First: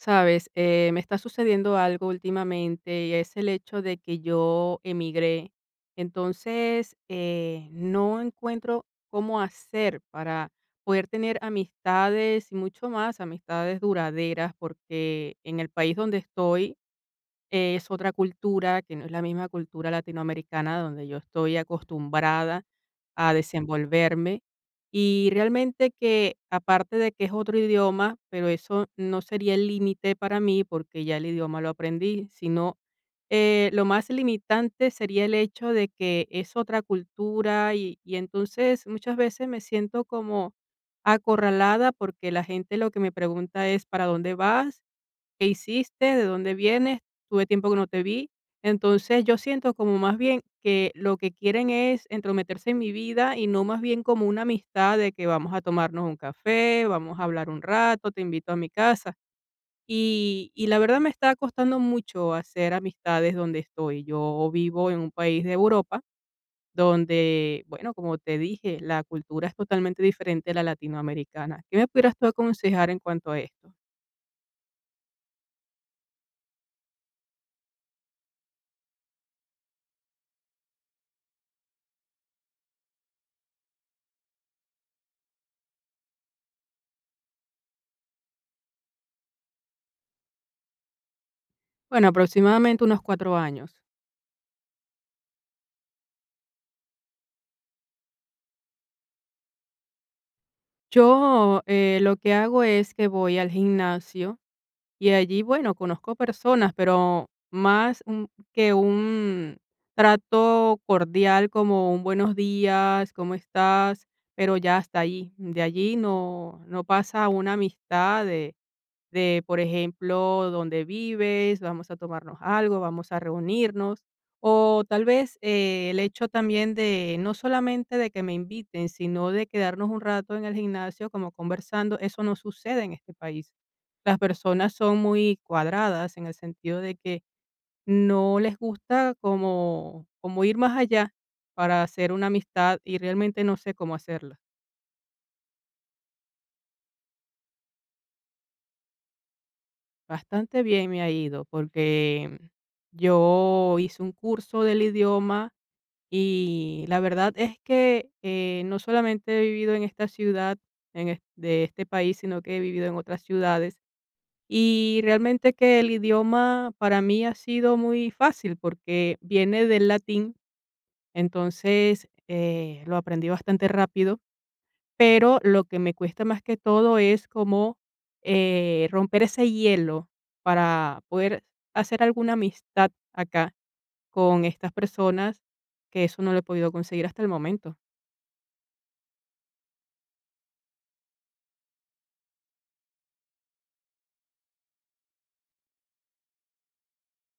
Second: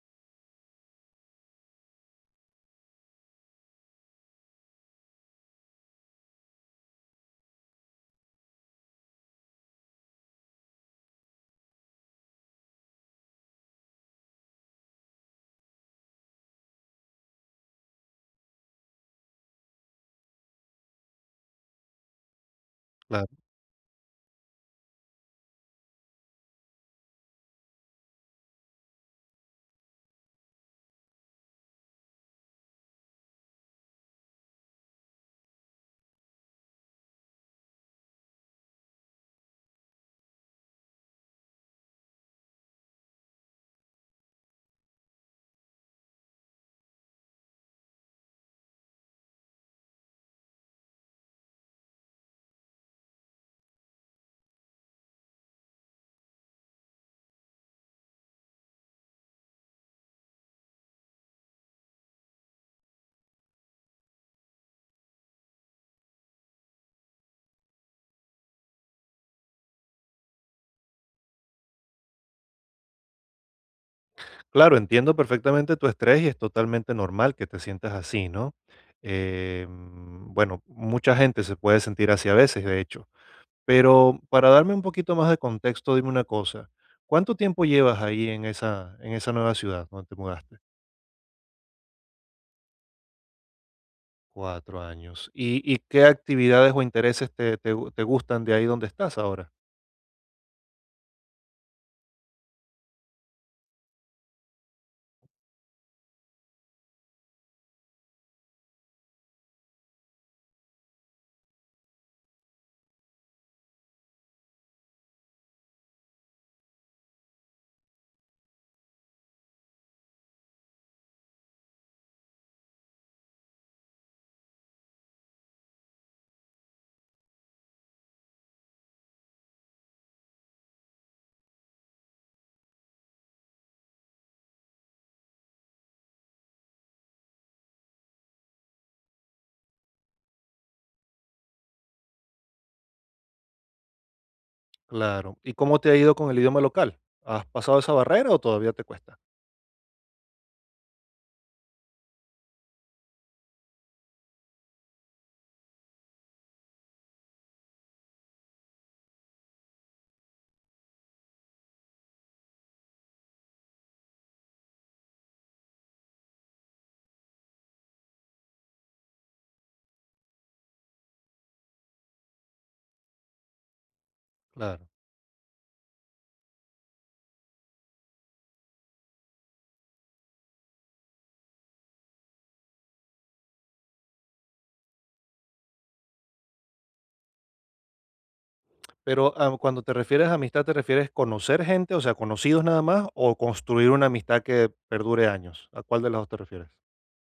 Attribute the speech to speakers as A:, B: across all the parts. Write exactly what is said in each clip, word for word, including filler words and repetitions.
A: Sabes, eh, me está sucediendo algo últimamente y es el hecho de que yo emigré. Entonces, eh, no encuentro cómo hacer para poder tener amistades y mucho más amistades duraderas, porque en el país donde estoy eh, es otra cultura que no es la misma cultura latinoamericana donde yo estoy acostumbrada
B: Claro,
A: a desenvolverme. Y realmente que aparte de que es otro idioma, pero eso no sería el límite para mí porque ya el idioma lo aprendí, sino eh, lo más limitante sería el hecho de que es otra cultura y, y entonces muchas veces me siento como acorralada porque la gente lo que me pregunta es ¿para dónde vas?, ¿qué hiciste?, ¿de dónde vienes?, tuve tiempo que no te vi. Entonces, yo siento como más bien que lo que quieren es entrometerse en mi vida y no más bien como una amistad de que vamos a tomarnos un café, vamos a hablar un rato, te invito a mi casa. Y, y la verdad me está costando mucho hacer amistades donde estoy. Yo vivo en un país de Europa donde, bueno, como te dije, la cultura es totalmente diferente a la latinoamericana. ¿Qué me pudieras tú aconsejar en cuanto a esto?
B: claro, entiendo perfectamente tu estrés y es totalmente normal que te sientas así, ¿no? Eh, mm, bueno, mucha gente se puede sentir así a veces, de hecho. Pero para darme un poquito más de contexto, dime una cosa. ¿Cuánto tiempo llevas ahí en esa, en esa nueva ciudad donde te mudaste?
A: Bueno, aproximadamente unos cuatro años.
B: Cuatro años. ¿Y, y qué actividades o intereses te, te gu- te gustan de ahí donde estás ahora?
A: Yo, eh, lo que hago es que voy al gimnasio y allí, bueno, conozco personas, pero más un- que un trato cordial como un buenos días, ¿cómo estás? Pero ya hasta allí. De allí no, no pasa una amistad de, por ejemplo, dónde vives, vamos a tomarnos algo, vamos a reunirnos, o tal vez eh, el hecho también de no solamente de que me inviten, sino de quedarnos un rato en el gimnasio como conversando, eso no sucede en este país. Las personas son muy cuadradas en el sentido de que no les gusta como, como ir más allá para hacer una amistad y realmente no sé cómo hacerla.
B: Claro. ¿Y cómo te ha ido con el idioma local? ¿Has pasado esa barrera o todavía te cuesta?
A: Bastante bien me ha ido porque yo hice un curso del idioma y la verdad es que eh, no solamente he vivido en esta ciudad, en es- de este país, sino que he vivido en otras ciudades. Y realmente que el idioma para mí ha sido muy fácil porque viene del latín, entonces eh, lo aprendí bastante rápido,
B: Claro.
A: pero lo que me cuesta más que todo es como, eh, romper ese hielo para poder hacer alguna amistad acá con estas personas, que eso no lo he podido conseguir hasta el momento.
B: Pero, ah, cuando te refieres a amistad, ¿te refieres conocer gente, o sea, conocidos nada más, o construir una amistad que perdure años? ¿A cuál de las dos te refieres?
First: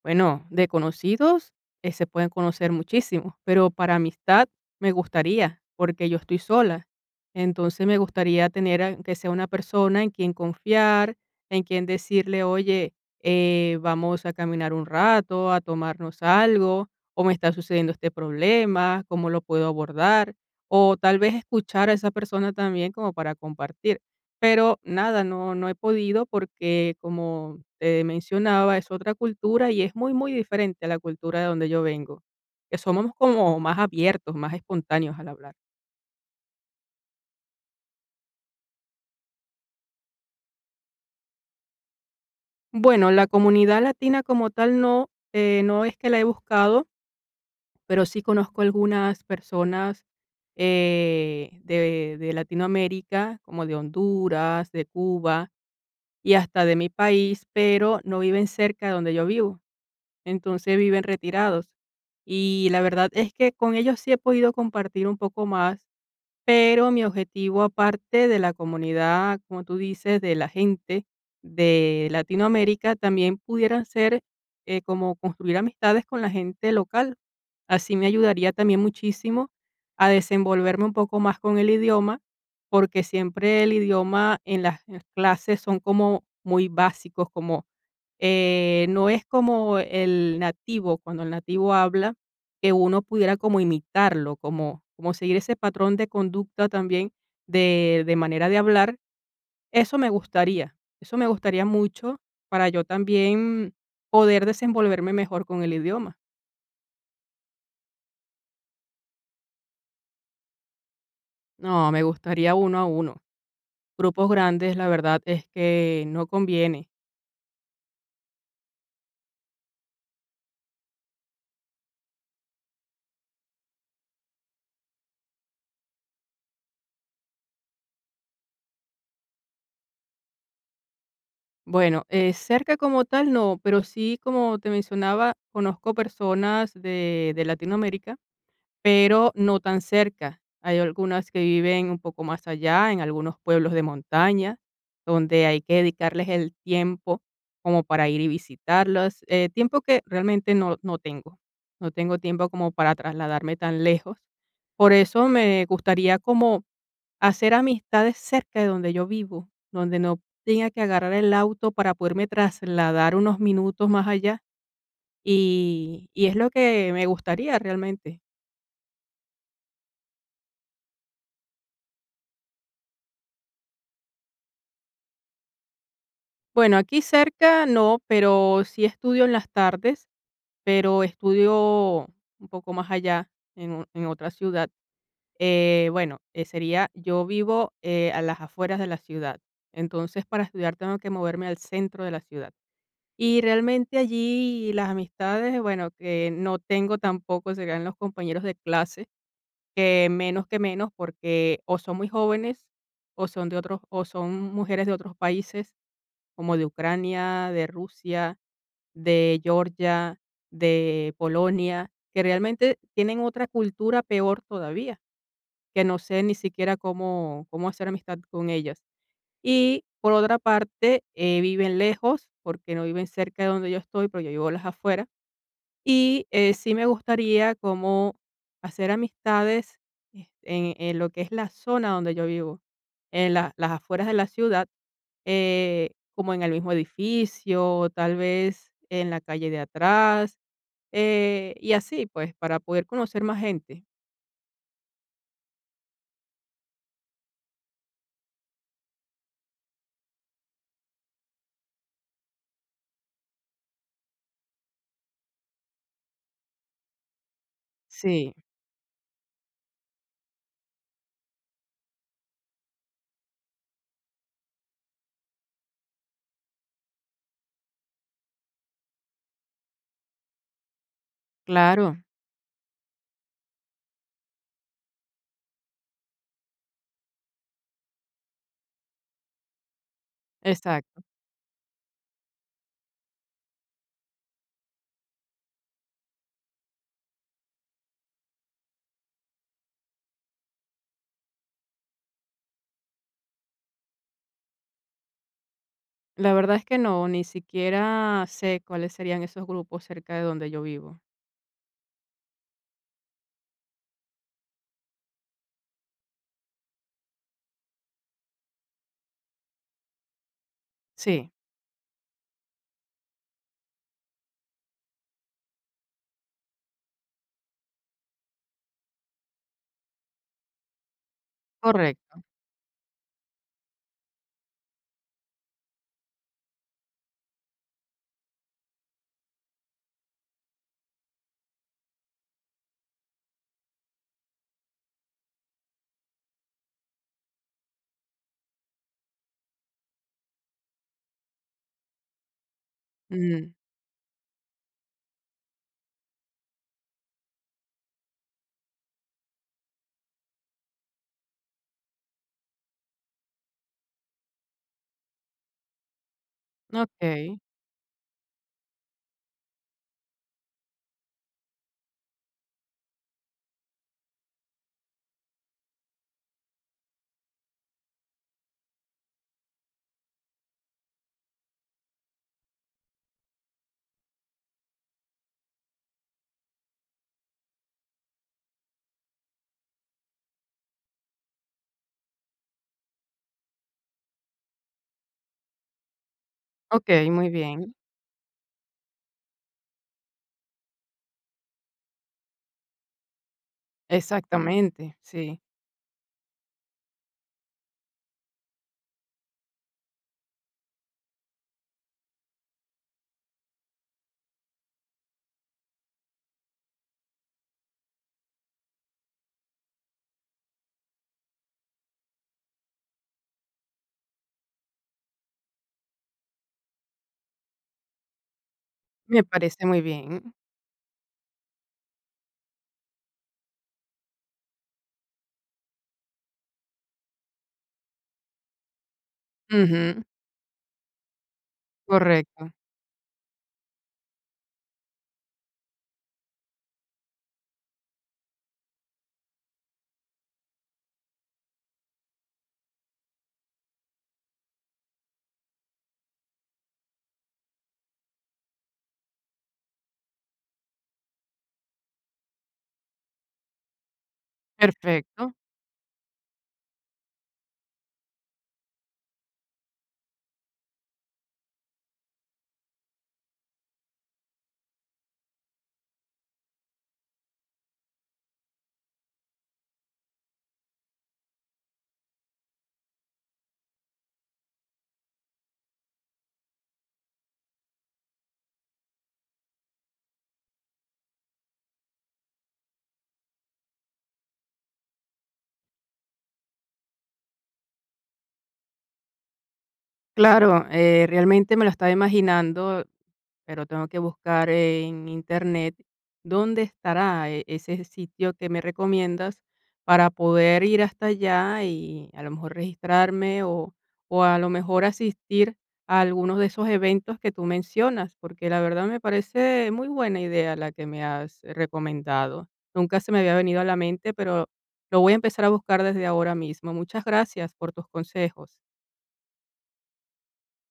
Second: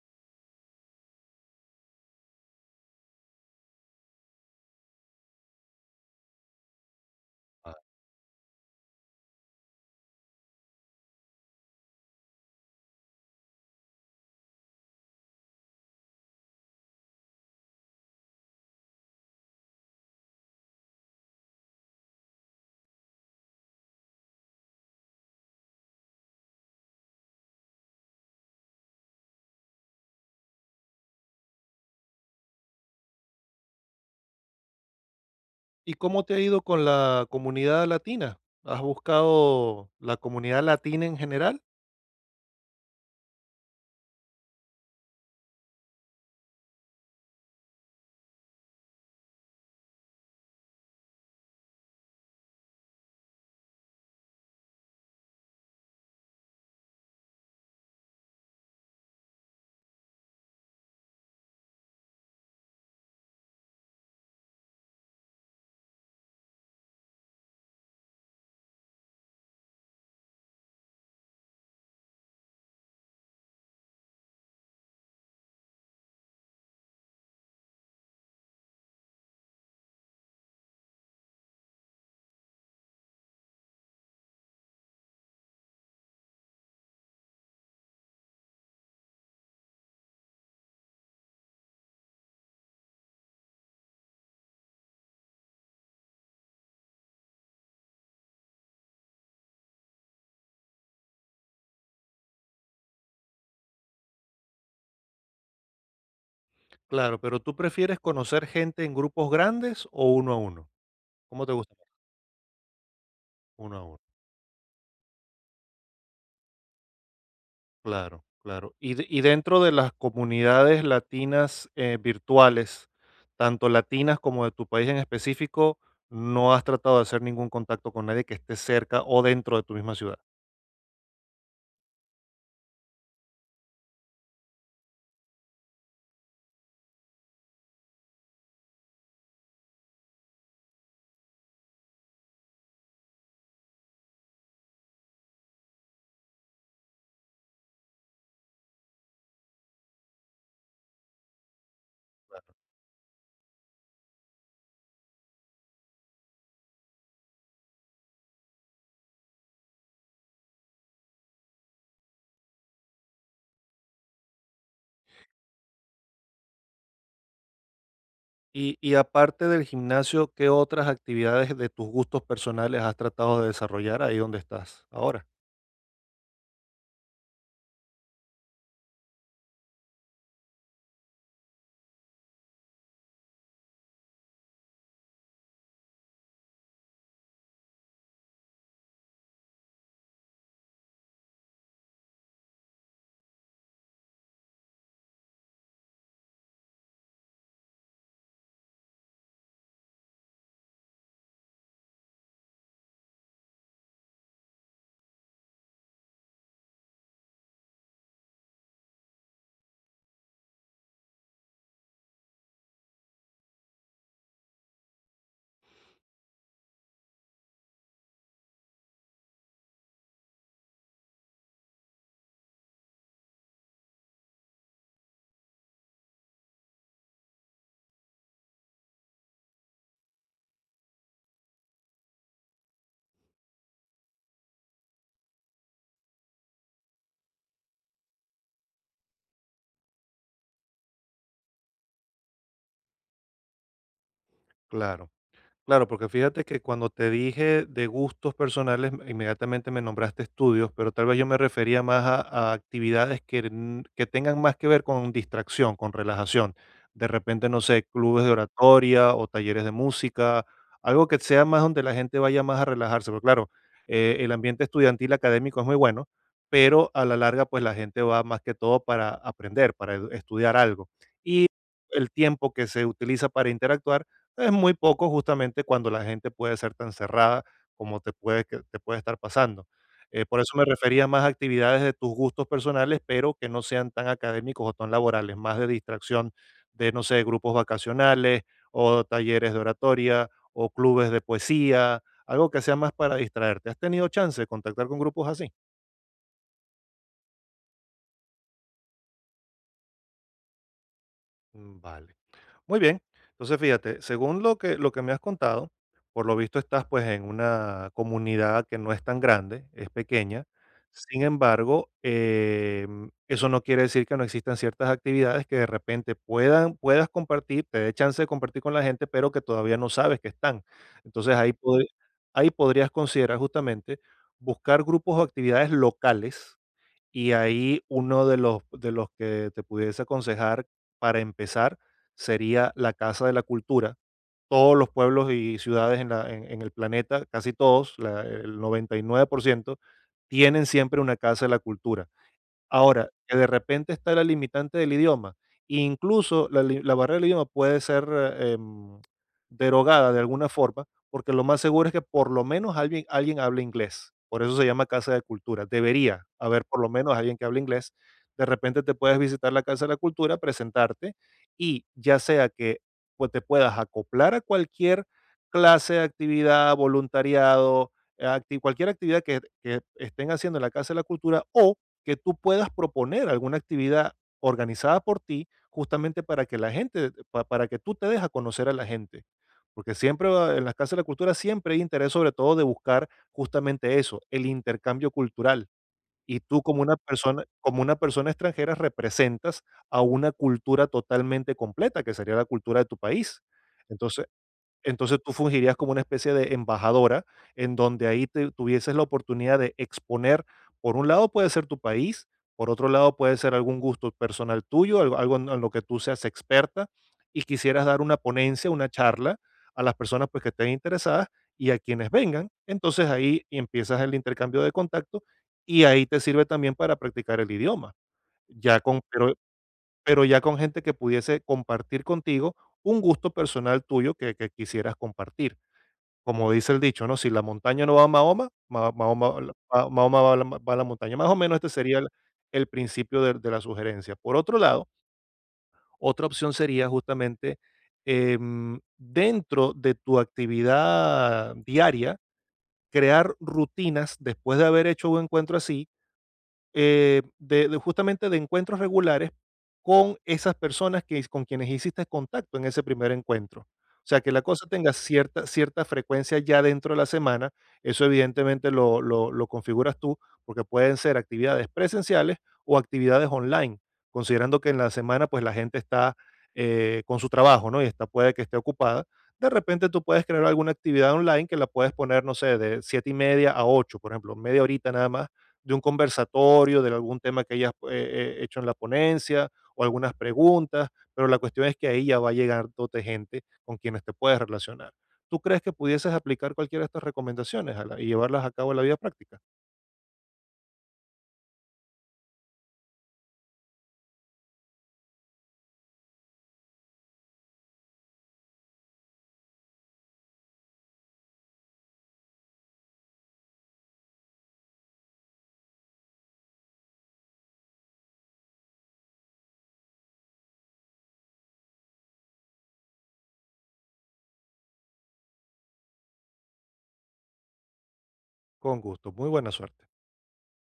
A: Bueno, de conocidos eh, se pueden conocer muchísimos, pero para amistad me gustaría, porque yo estoy sola.
B: Ah.
A: Entonces me gustaría tener a- que sea una persona en quien confiar, en quien decirle, oye, eh, vamos a caminar un rato, a tomarnos algo, o me está sucediendo este problema, cómo lo puedo abordar, o tal vez escuchar a esa persona también como para compartir. Pero nada, no, no he podido porque como te mencionaba, es otra cultura y es muy, muy diferente a la cultura de donde yo vengo, que somos como más abiertos, más espontáneos al hablar.
B: ¿Y cómo te ha ido con la comunidad latina? ¿Has buscado la comunidad latina en general?
A: Bueno, la comunidad latina como tal no, eh, no es que la he buscado, pero sí conozco algunas personas eh, de, de Latinoamérica, como de Honduras, de Cuba y hasta de mi país, pero no viven cerca de donde yo vivo, entonces viven retirados. Y la verdad es que con ellos sí he podido compartir un poco más. Pero mi objetivo, aparte de la comunidad, como tú dices, de la gente de Latinoamérica, también pudieran ser eh, como construir amistades con la gente local. Así me ayudaría también muchísimo a desenvolverme un poco más con el idioma, porque siempre el idioma en las en las clases son como muy básicos, como eh, no es como el nativo, cuando el nativo habla, que uno pudiera como imitarlo, como, como seguir ese patrón de conducta también de, de manera de hablar. Eso me gustaría, eso me gustaría mucho para yo también poder desenvolverme mejor con el idioma.
B: Claro, pero, ¿tú prefieres conocer gente en grupos grandes o uno a uno? ¿Cómo te gusta más?
A: No, me gustaría uno a uno.
B: Uno a uno.
A: Grupos grandes, la verdad es que no conviene.
B: Claro, claro. Y, de- y dentro de las comunidades latinas eh, virtuales, tanto latinas como de tu país en específico, no has tratado de hacer ningún contacto con nadie que esté cerca o dentro de tu misma ciudad.
A: Bueno, eh, cerca como tal no, pero sí, como te mencionaba, conozco personas de, de Latinoamérica, pero no tan cerca. Hay algunas que viven un poco más allá, en algunos pueblos de montaña, donde hay que dedicarles el tiempo como para ir y visitarlas, eh, tiempo que realmente no, no tengo. No tengo tiempo como para trasladarme tan lejos. Por eso me gustaría como hacer amistades cerca de donde yo vivo, donde no tenga que agarrar el auto para poderme trasladar unos minutos más allá. Y, y es lo que me gustaría realmente.
B: Y, y aparte del gimnasio, ¿qué otras actividades de tus gustos personales has tratado de desarrollar ahí donde estás ahora?
A: Bueno, aquí cerca no, pero sí estudio en las tardes, pero estudio un poco más allá, en, o- en otra ciudad. Eh, bueno, eh, sería, yo vivo eh, a las afueras de la ciudad, entonces para estudiar tengo que moverme al centro de la ciudad. Y realmente allí las amistades, bueno, que no tengo tampoco, serían los compañeros de clase, que menos que menos, porque o son muy jóvenes, o son de otros, o son mujeres de otros países como de Ucrania, de Rusia, de Georgia, de Polonia, que realmente tienen otra cultura peor todavía, que no sé ni siquiera cómo, cómo hacer amistad con ellas. Y por otra parte, eh, viven lejos, porque no viven cerca de donde yo estoy, pero yo vivo a las afueras y, eh, sí me gustaría como hacer amistades, eh, en en lo que es la zona donde yo vivo, en la las afueras de la ciudad, eh, como en el mismo edificio, o tal vez en la calle de atrás, eh, y así, pues, para poder conocer más gente.
B: Claro. Claro, porque fíjate que cuando te dije de gustos personales, inmediatamente me nombraste estudios, pero tal vez yo me refería más a, a actividades que, er, n- que tengan más que ver con distracción, con relajación. De repente, no sé, clubes de
A: Sí,
B: oratoria o talleres de música, algo que sea más donde la gente vaya más a relajarse. Porque claro, eh, el ambiente estudiantil académico es muy bueno, pero a la larga, pues la gente va más que todo para aprender, para edu- estudiar algo. Y
A: claro,
B: el tiempo que se utiliza para interactuar es muy poco justamente cuando la gente puede ser tan cerrada como te puede, que te puede estar pasando. Eh, por eso me
A: exacto.
B: refería más a actividades de tus gustos personales, pero que no sean tan académicos o tan laborales, más de distracción de, no sé, grupos vacacionales o talleres de oratoria o clubes de poesía, algo que sea más para distraerte. ¿Has tenido chance de contactar con grupos así?
A: La verdad es que no, ni siquiera sé cuáles serían esos grupos cerca de donde yo vivo.
B: Mm, vale. Muy bien. Entonces, fíjate, según lo que, lo que me has contado, por lo visto estás pues en una comunidad que no es tan grande, es pequeña. Sin
A: Sí,
B: embargo, em, eso no quiere decir que no existan ciertas actividades que de repente puedan, puedas compartir, te dé chance de compartir con la gente, pero que todavía no sabes que están. Entonces ahí, pod-
A: correcto.
B: ahí podrías considerar justamente buscar grupos o actividades locales y ahí uno de los de los que te pudiese aconsejar para empezar sería la Casa de la Cultura. Todos los pueblos y ciudades en la en en el planeta, casi todos, la el noventa y nueve por ciento tienen siempre una Casa de la Cultura. Ahora, que de
A: Mm.
B: repente está la limitante del idioma, incluso la li la barrera del idioma puede ser, eh, em, derogada de alguna forma, porque lo más seguro es que por lo menos alguien alguien hable inglés. Por eso se llama Casa de Cultura. Debería haber por lo menos alguien
A: Okey,
B: que hable inglés. De repente te puedes visitar la Casa de la Cultura, presentarte y ya sea que, pues, te puedas acoplar a cualquier clase de actividad, voluntariado, acti cualquier actividad que que estén haciendo en la Casa de la Cultura o que tú puedas proponer alguna actividad organizada por ti, justamente para que la gente, pa- para que tú te dejes a conocer a la gente. Porque siempre va- en las casas de la cultura siempre hay interés sobre todo de buscar justamente eso, el intercambio cultural. Y tú como una
A: okey, muy
B: persona,
A: bien.
B: como una persona extranjera representas a una cultura totalmente completa, que sería la cultura de tu país. Entonces,
A: Exactamente,
B: entonces tú
A: sí,
B: fungirías como una especie de embajadora, en donde ahí te tuvieses la oportunidad de exponer, por un lado puede ser tu país, por otro lado puede ser algún gusto personal tuyo, algo, algo en, en lo que tú seas experta y quisieras dar una ponencia, una charla a las personas pues que estén interesadas y a quienes vengan. Entonces ahí empiezas el intercambio de contacto y ahí te sirve también para practicar el idioma. Ya con,
A: me
B: pero
A: parece muy
B: pero
A: bien.
B: ya con gente que pudiese compartir contigo un gusto personal tuyo que, que quisieras compartir. Como dice el dicho, ¿no? Si la montaña no va a Mahoma, Ma- Mahoma, la- Ma-
A: Ujú,
B: Mahoma va, a la, va a la montaña. Más o menos este sería el,
A: correcto,
B: el principio de, de la sugerencia. Por otro lado, otra opción sería justamente em, dentro de tu actividad diaria, crear rutinas después de haber hecho un encuentro así eh, de, de justamente de encuentros regulares con esas personas que, con quienes hiciste contacto en ese primer encuentro. O sea, que la cosa tenga
A: perfecto.
B: cierta, cierta frecuencia ya dentro de la semana, eso evidentemente lo, lo, lo configuras tú, porque pueden ser actividades presenciales o actividades online, considerando que en la semana pues la gente está eh, con su trabajo, ¿no? Y está, puede que esté ocupada. De repente tú puedes crear alguna actividad online que la puedes poner, no sé, de siete y media a ocho por ejemplo, media horita nada más de un conversatorio, de algún tema que hayas eh, eh, hecho en la ponencia o algunas preguntas, pero la cuestión es que ahí ya va llegándote gente con quienes te puedes relacionar. ¿Tú crees que pudieses aplicar cualquiera de estas recomendaciones, Alan, y llevarlas a cabo en la vida práctica?
A: Claro, eh, realmente me lo estaba imaginando, pero tengo que buscar en internet dónde estará e- ese sitio que me recomiendas para poder ir hasta allá y a lo mejor registrarme o, o a lo mejor asistir a algunos de esos eventos que tú mencionas, porque la verdad me parece muy buena idea la que me has recomendado. Nunca se me había venido a la mente, pero lo voy a empezar a buscar desde ahora mismo. Muchas gracias por tus consejos.
B: Con gusto, muy buena suerte.